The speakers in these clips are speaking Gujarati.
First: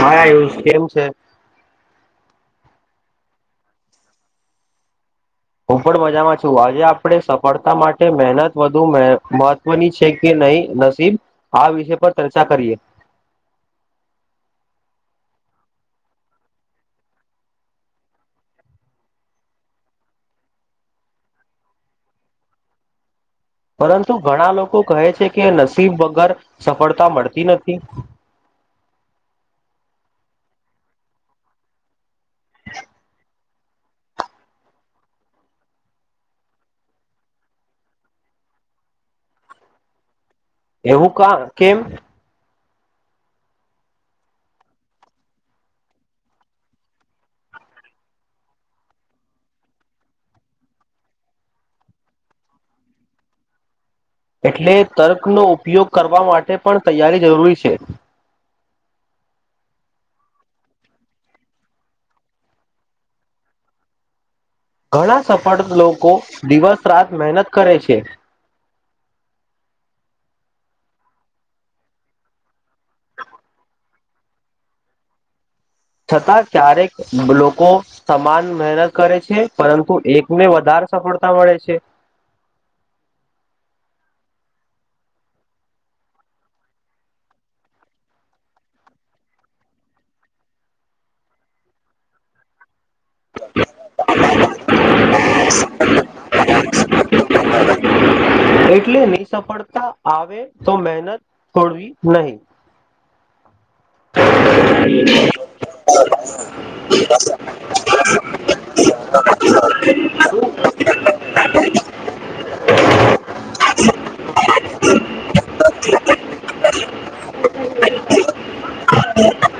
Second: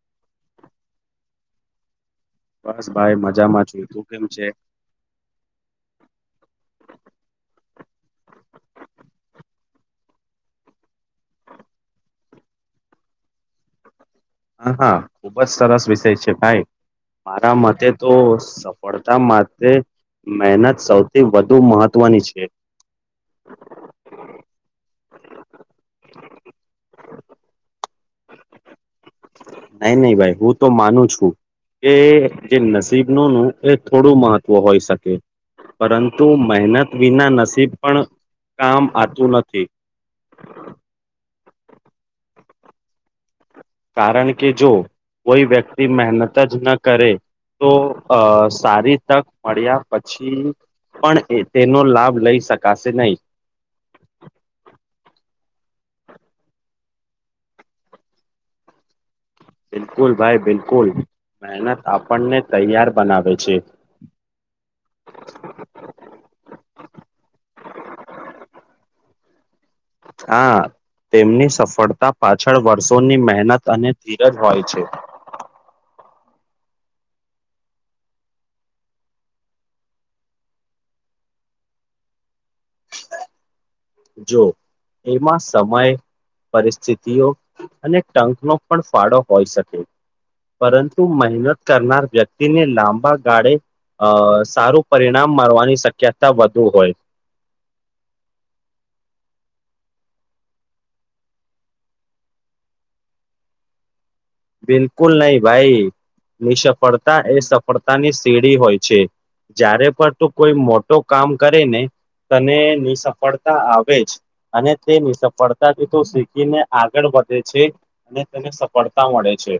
હાય કેમ છે? બસ ભાઈ મજામાં છું. તું કેમ છે? હું પણ મજામાં છું આજે આપણે સફળતા માટે મહેનત વધુ મે મહત્વની છે કે નહી નસીબ આ વિષય પર ચર્ચા કરીએ. હા હા ખુબ જ સરસ વિષય છે ભાઈ. મારા મતે તો સફળતા માટે મહેનત સૌથી વધુ મહત્વની છે. [unintelligible] પરંતુ ઘણા લોકો કહે છે કે નસીબ વગર સફળતા મળતી નથી. [inaudible] નહી નહી ભાઈ હું તો માનુ છું. એ જે નસીબ નુ નુ એ થોડું મહત્વ હોઈ શકે. પરંતુ મહેનત વિના નસીબ પણ કામ આતુ નથી. એવુ કા કેમ? કારણ કે જો કોઈ વ્યક્તિ મહેનત જ ન કરે. તો અ સારી તક મળ્યા પછી પણ એ તેનો લાભ લઈ શકાશે નહી. એટલે તર્કનો ઉપયોગ કરવા માટે પણ તૈયારી જરૂરી છે. બિલકુલ ભાઈ બિલકુલ. મહેનત આપણને તૈયાર બનાવે છે. ઘણા સફળ લોકો દિવસ રાત મહેનત કરે છે હા તેમની સફળતા પાછળ વર્ષોની મહેનત અને ધીરજ હોય છે. છતાં ક્યારેક લોકો સમાન મહેનત કરે છે પરંતુ એકને વધાર સફળતા મળે છે. જો એમા સમય પરિસ્થિતિઓ અને ટંકનો પણ ફાળો હોઇ શકે. પરંતુ મહેનત કરનાર વ્યક્તિને લાંબા ગાળે અ સારું પરિણામ મારવાની શક્યતા વધુ હોય. એટલે નીસફળતા આવે તો મહેનત છોડવી નહી. બિલકુલ નહી ભાઈ નિસફળતા એ સફળતાની સીડી હોય છે. જ્યારે પણ તુ કોઈ મોટો કામ કરે ને તને નિસફળતા આવે જ. અને તે નીસફળતાથી તો શીખીને આગળ વધે છે અને તેને સફળ તા મળે છે.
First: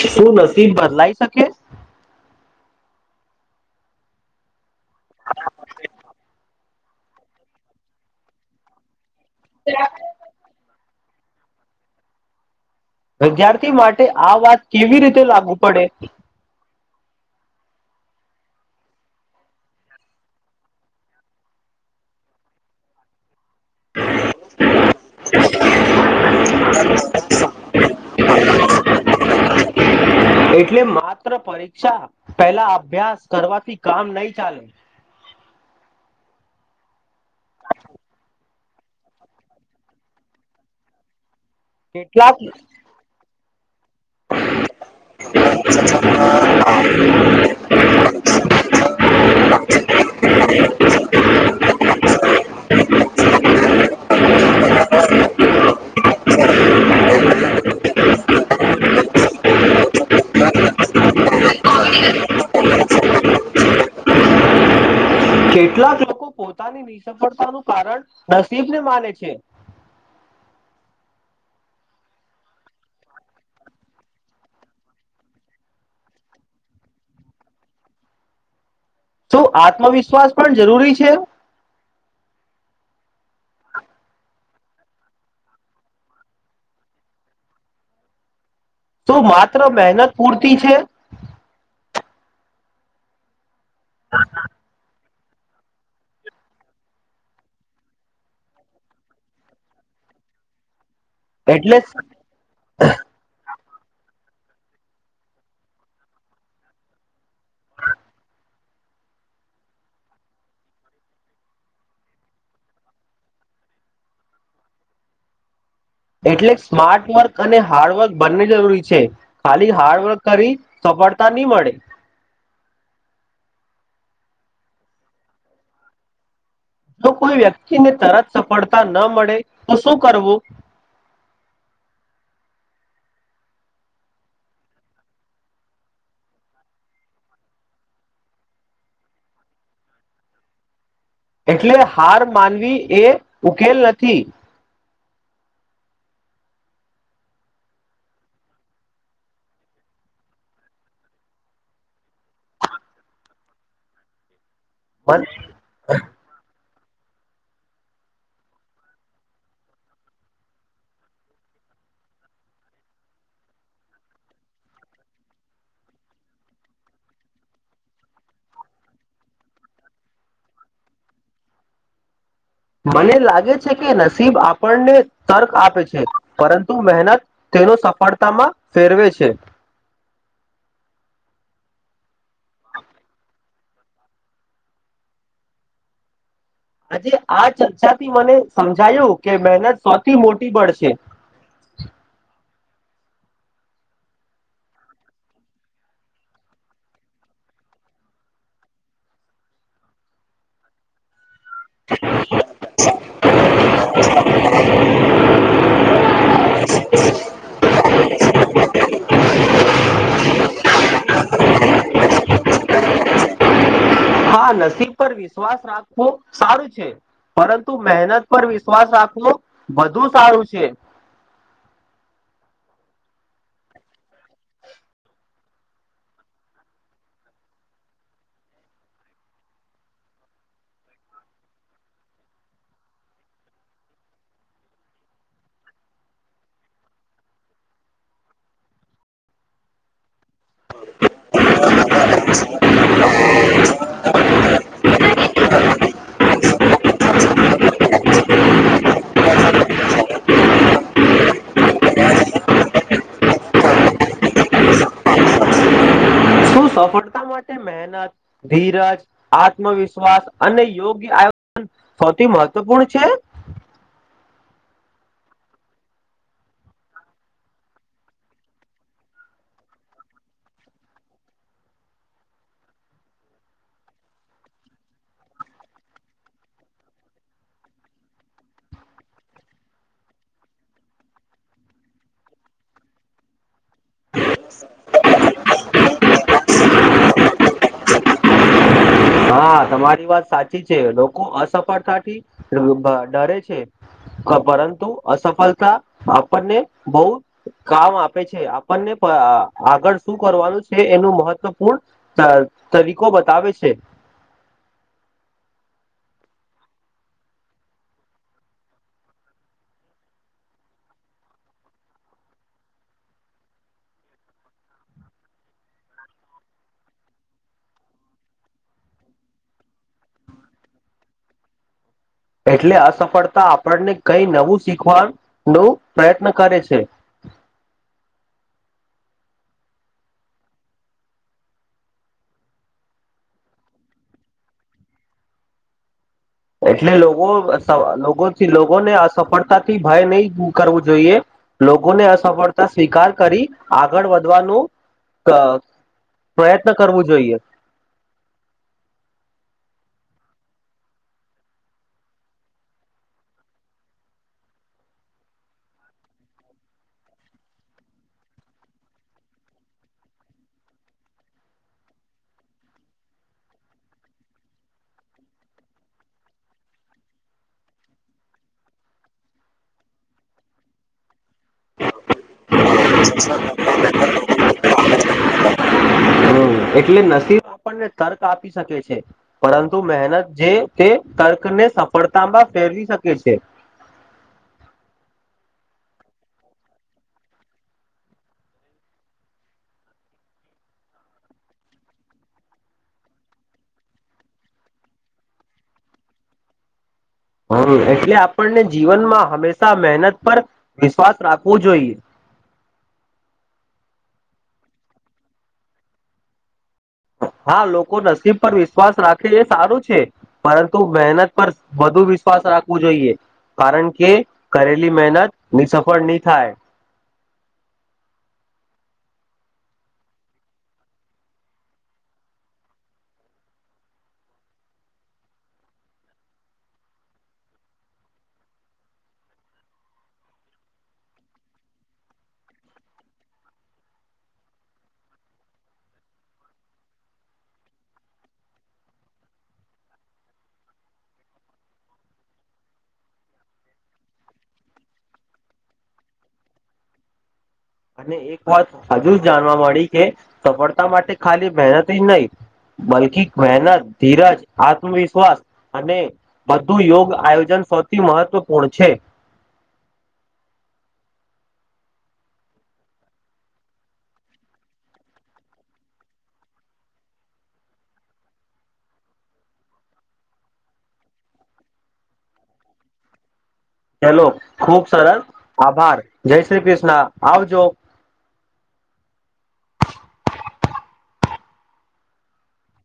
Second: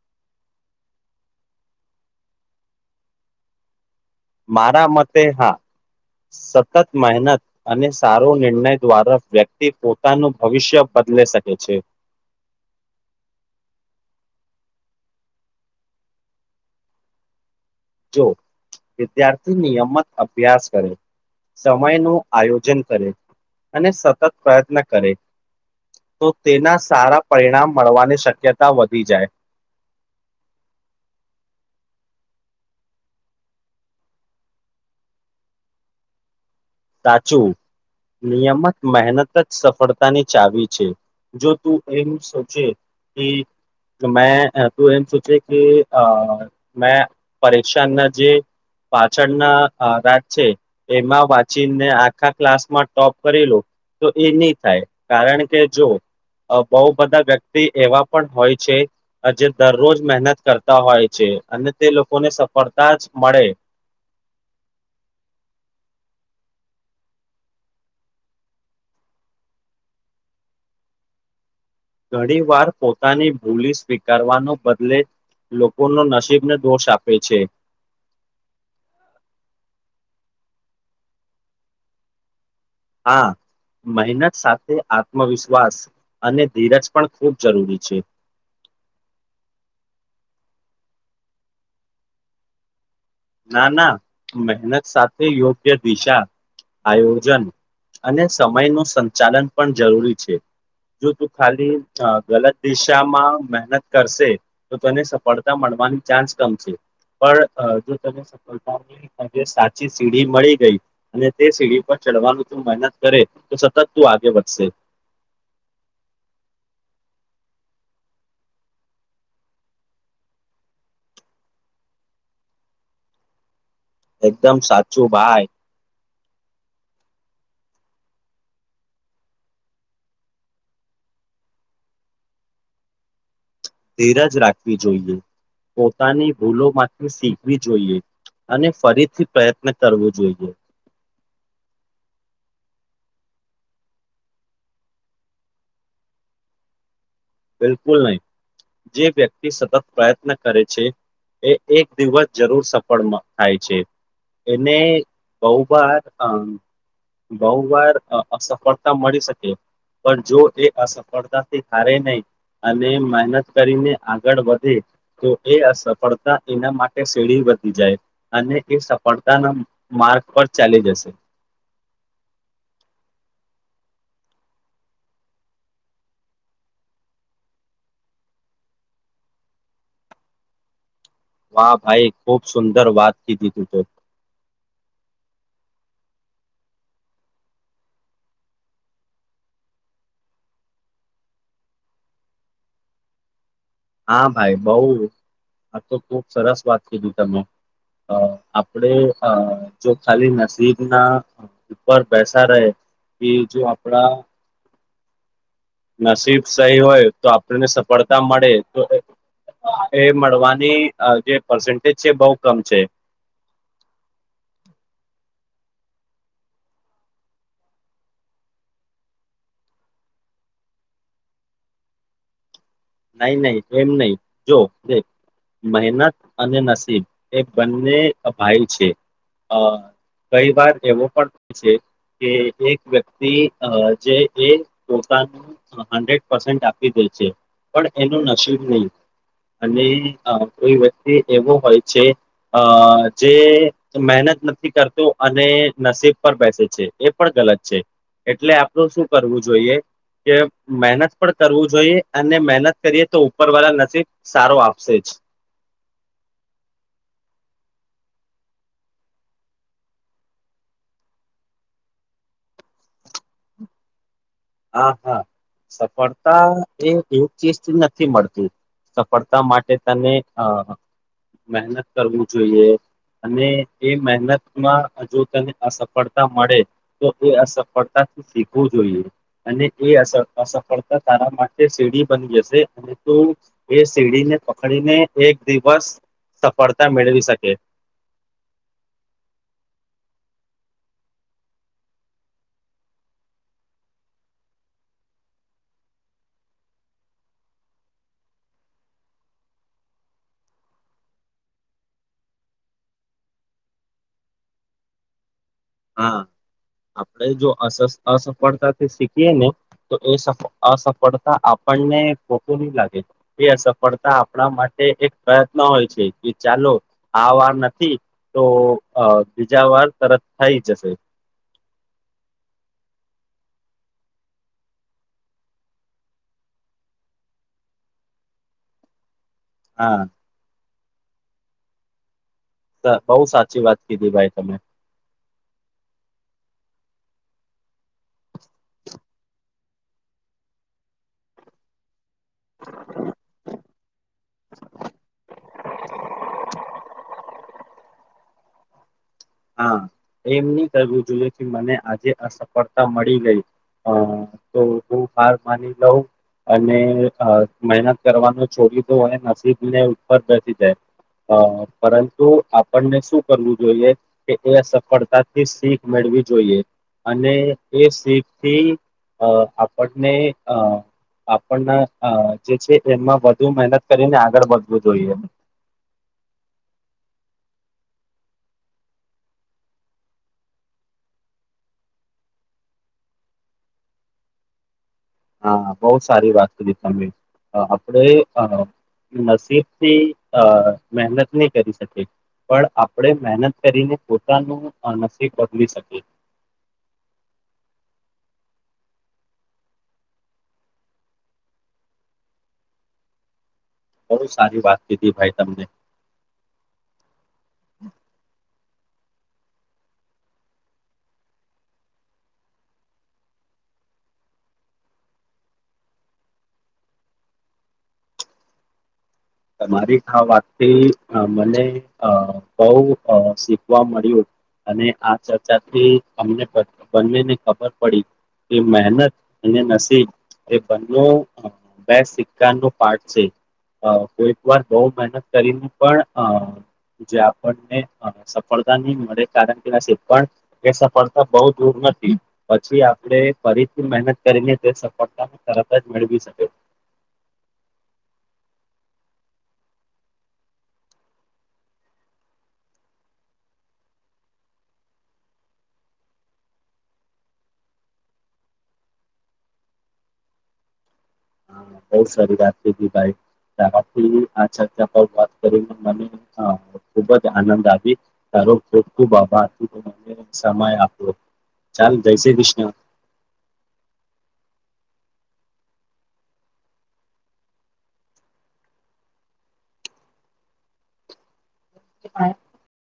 શું નસીબ બદલાઇ શકે? મારા મતે હા સતત મહેનત અને સારો નિર્ણય દ્વાર વ્યક્તિ પોતાનુ ભવિષ્ય બદલે શકે છે વિદ્યાર્થી માટે આ વાત કેવી રીતે લાગુ પડે જો વિદ્યાર્થી નિયમત અભ્યાસ કરે સમય નું આયોજન કરે અને સતત પ્રયત્ન કરે તો તેના સારા પરિણામ મળવાની શક્યતા વધી જાય એટલે માત્ર પરીક્ષા પેલા અભ્યાસ કરવાથી કામ નહી ચાલે સાચું નિયમત મહેનત જ સફળતાની ચાવી છે જો તું એમ કેટલાક સોચે કે મેં તું એમ સોચે કે અ મેં પરીક્ષા નજીક પાછળના રાજ છે એમા વા ને આખા ક્લાસમા ટોપ કરીલુ તો એ નહી થાય કારણ કે જો બહુ બધા વ્યક્તિ એવા પણ હોય છે આ જે દરરોજ મહેનત કરતા હોય છે અને તે લોકોને સફળતા જ મળે કેટલાક લોકો પોતાની નિસફળતાનુ કારણ નસીબને માને છે ઘણી વાર પોતાની ભૂલી સ્વીકારવાનો બદલે લોકોનો નસીબને દોષ આપે છે શું આત્મવિશ્વાસ પણ જરૂરી છે હા મહેનત સાથે આત્મવિશ્વાસ અને ધીરજ પણ ખૂબ જરૂરી છે શું માત્ર મહેનત પૂરતી છે ના ના મહેનત સાથે યોગ્ય દિશા આયોજન અને સમયનું સંચાલન પણ જરૂરી છે જો તું ખાલી એટલે ગલત દિશામાં મહેનત કરશે તો તેને સફળતા મળવાની ચાન્સ કમ છે પણ સફતા સાચી સીડી મળી ગઈ અને તે સીડી પર ચડવાનું મહ કરે તો સતત તું આગે વધશે [inaudible] એટલે સ્માર્ટ વર્ક અને હાર્ડવર્ક બંને જરૂરી છે ખાલી હાર્ડવર્ક કરી તો ફળતા ની મળે એકદમ સાચું ભાઈ જો કોઈ વ્યક્તિને તરત સફળતા ન મળે તો શું કરવું [inaudible] ધીરજ રાખવી જોઈએ પોતાની ભૂલોમાંથી શીખવી જોઈએ અને ફરીથી પ્રયત્ન કરવો જોઈએ એટલે હાર માનવી એ ઉકેલ નથી બિલકુલ નહી જે વ્યક્તિ સતત પ્રયત્ન કરે છે એ એક દિવસ જરૂર સફળ થાય છે એને મન બહુ વાર અ બહુ વાર અસફળતા મળી શકે પણ જો એ અસફળતાથી હારે નહી અને મહેનત કરીને આગળ વધે તો એ અસફળતા એના માટે વધી જાય અને એ સફળતાના માર્ગ પર ચાલી જશે [inaudible] મને લાગે છે કે નસીબ આપણને તર્ક આપે છે પરંતુ મહેનત તેનો સફળતામાં ફેરવે છે હા ભાઈ ખૂબ સુંદર વાત કીધી તું તો. આજે આ ચર્ચાથી મને સમજાયું કે મહેનત સૌથી મોટી બળ છે. [inaudible] હા ભાઈ બઉ આ તો ખુબ સરસ વાત કીધી તમે અ આપડે અ જો ખાલી નસીબ ના ઉપર પૈસા રહે એ જો આપડા નસીબ સહી હોય તો આપણને સફળતા મળે તો એ મળવાની અ જે પર્સન્ટેજ છે બહું કમ છે. હા, નસીબ પર વિશ્વાસ રાખવો સારું છે. પરંતુ મહેનત પર વિશ્વાસ રાખવો વધુ સારું છે. [inaudible] નહી નહી એમ નહી જો કે મહેનત અને નસીબ એ બંને અ ભાઈ છે અ કઈ વાર એવો પણ છે કે એક વ્યક્તિ અ જે એ પોતાનું હંડ્રેડ પસેન્ટ આપી દે છે, પણ એનું નસીબ નહી અને અ કોઈ વ્યક્તિ એવો હોય છે અ જે મહેનત નથી કરતો અને નસીબ પર બેસે છે એ પણ ગલત છે એટલે આપણું શું કરવું જોઈએ? કે મહેનત પણ કરવું જોઈએ એ ને મહેનત કરીએ તો ઉપરવાળા નસીબ સારો આપશે જ. શું સફળતા માટે મહેનત ધીરજ આત્મવિશ્વાસ અને યોગ્ય આયો સૌથી મહત્વપૂર્ણ છે? હા હા, સફળતા એ એક ચીજથી નથી મળતી. સફળતા માટે તને અ મહેનત કરવું જોઈએ. અને એ મહેનતમાં જો તને અસફળતા મળે તો એ અસફળતા શીખવું જોઈએ. અને એ અસ અસફળતા તારા માટે સીડી બની જશે એ તો એ સીડીને પકડીને એક દિવસ સફળ તા મેળવી શકે. હા તમારી વાત સાચી છે લોકો અસફળતા થી [unintelligible] ડરે છે. પરંતુ અસફળતા આપણને બહું કામ આપે છે આપણને અ આગળ શું કરવાનું છે એનું મહત્વપૂર્ણ ત તરીકો બતાવે છે. હા આપણે જો અસસ અસફળતાથી શીખીએ ને તો એ સ અસફળતા આપ પણને [unintelligible] લાગે એ સફળતા આપણા માટે એક પ્રયત્ન હોય છે કે ચાલો આ વાર નથી તો અ બીજા વાર તરત થઈ જશે. એટલે અસફળતા આપણને કઈ નવું શીખવાનો પ્રયત્ન કરે છે. [inaudible] હા. દ, બહુ સાચી વાત કીધી ભાઈ તમે. એટલે લોકો લોકોથી લોકોને અસફળતાથી ભય નહી કરવું જોઈએ લોકોને અસફળતા સ્વીકાર કરી આગળ વધવાનું ક પ્રયત્ન કરવું જોઈએ. હા, એમની કરવું જોઈએ કે મને આજે અસફળતા મળી ગઈ. હા, તો હું હાર માની લઉં? અને મહેનત કરવાનો છોડી દવ અને નસીબ ને ઉપર કરી દે અહ પરંતુ આપણને શું કરવું જોઈએ કે એ સફળતાથી શીખ મેળવી જોઈએ અને એ શીખથી અહ આપણને અહ આપણને અહ જે છે એમાં વધુ મહેનત કરીને આગળ વધવું જોઈએ હમ્મ, એટલે નસીબ આપણે તર્ક આપી શકે છે, પરંતુ મહેનત જે તે તર્કને સફળતામાં ફેર ફેરવી શકે છે. હા, બો સારી વાત કીધી તમે, આપડો એ નસીબથી અહ મહેનતની કરી શકે પણ આપડે મહેનત કરીને પોતાનું નસીબ બદલી શકીએ. હમ્મ, એટલે આપણને જીવનમાં હંમેશા મહેનત પર વિશ્વાસ રાખવો જોઈએ. બહુ સારી વાત કીધી ભાઈ તમને હા, લોકો નસીબ પર વિસ વિશ્વાસ રાખે એ સારું છે, પરંતુ મહેનત પર વધુ વિશ્વાસ રાખવું જોઈએ. કારણકે કરેલી મહેનત નિસફળ ની થાય. તમારી આ વાતથી અહ મને અહ બૌ અહ શીખવા મળ્યું. અને આ ચર્ચાથી અમને બન બન્નેને ખબર પડી. એ મહેનત અને નસીબ એ બન્નો બે સિક્કા નો પાઠ છે. અહ તો એક વાર બહુ મહેનત કરીને પણ અહ જે આપણને સફળતા ની મળે કારણ કે [unintelligible] પણ એ સફળતા બહુ દૂર નથી. પછી આપણે ફરીથી મહેનત કરીને તે સફળતાને તરત જ મેળવી શકે. [inaudible] અને એક વાત હજુ જાણવા મળી કે સફળતા માટે ખાલી મહેનતી જ નહીં બલ્કી મહેનત, ધીરજ, આત્મવિશ્વાસ અને બધું યોગ આયોજન સૌથી મહત્વપૂર્ણ છે. હા બહુ સારી વાત કઈરી ભાઈ. તેમાંથી આ ચર્ચા પર વાત કરીને મને અહ ખુબ જ આનંદ આવી. અહ [unintelligible] ખૂબ-ખૂબ આભાર. [inaudible] સમય આપ્યો. ચાલ જય શ્રી ક્રિષ્ન. ચલો. ખુબ સરસ. આભાર. જય શ્રી કૃષ્ણ. આવજો. [inaudible] [inaudible]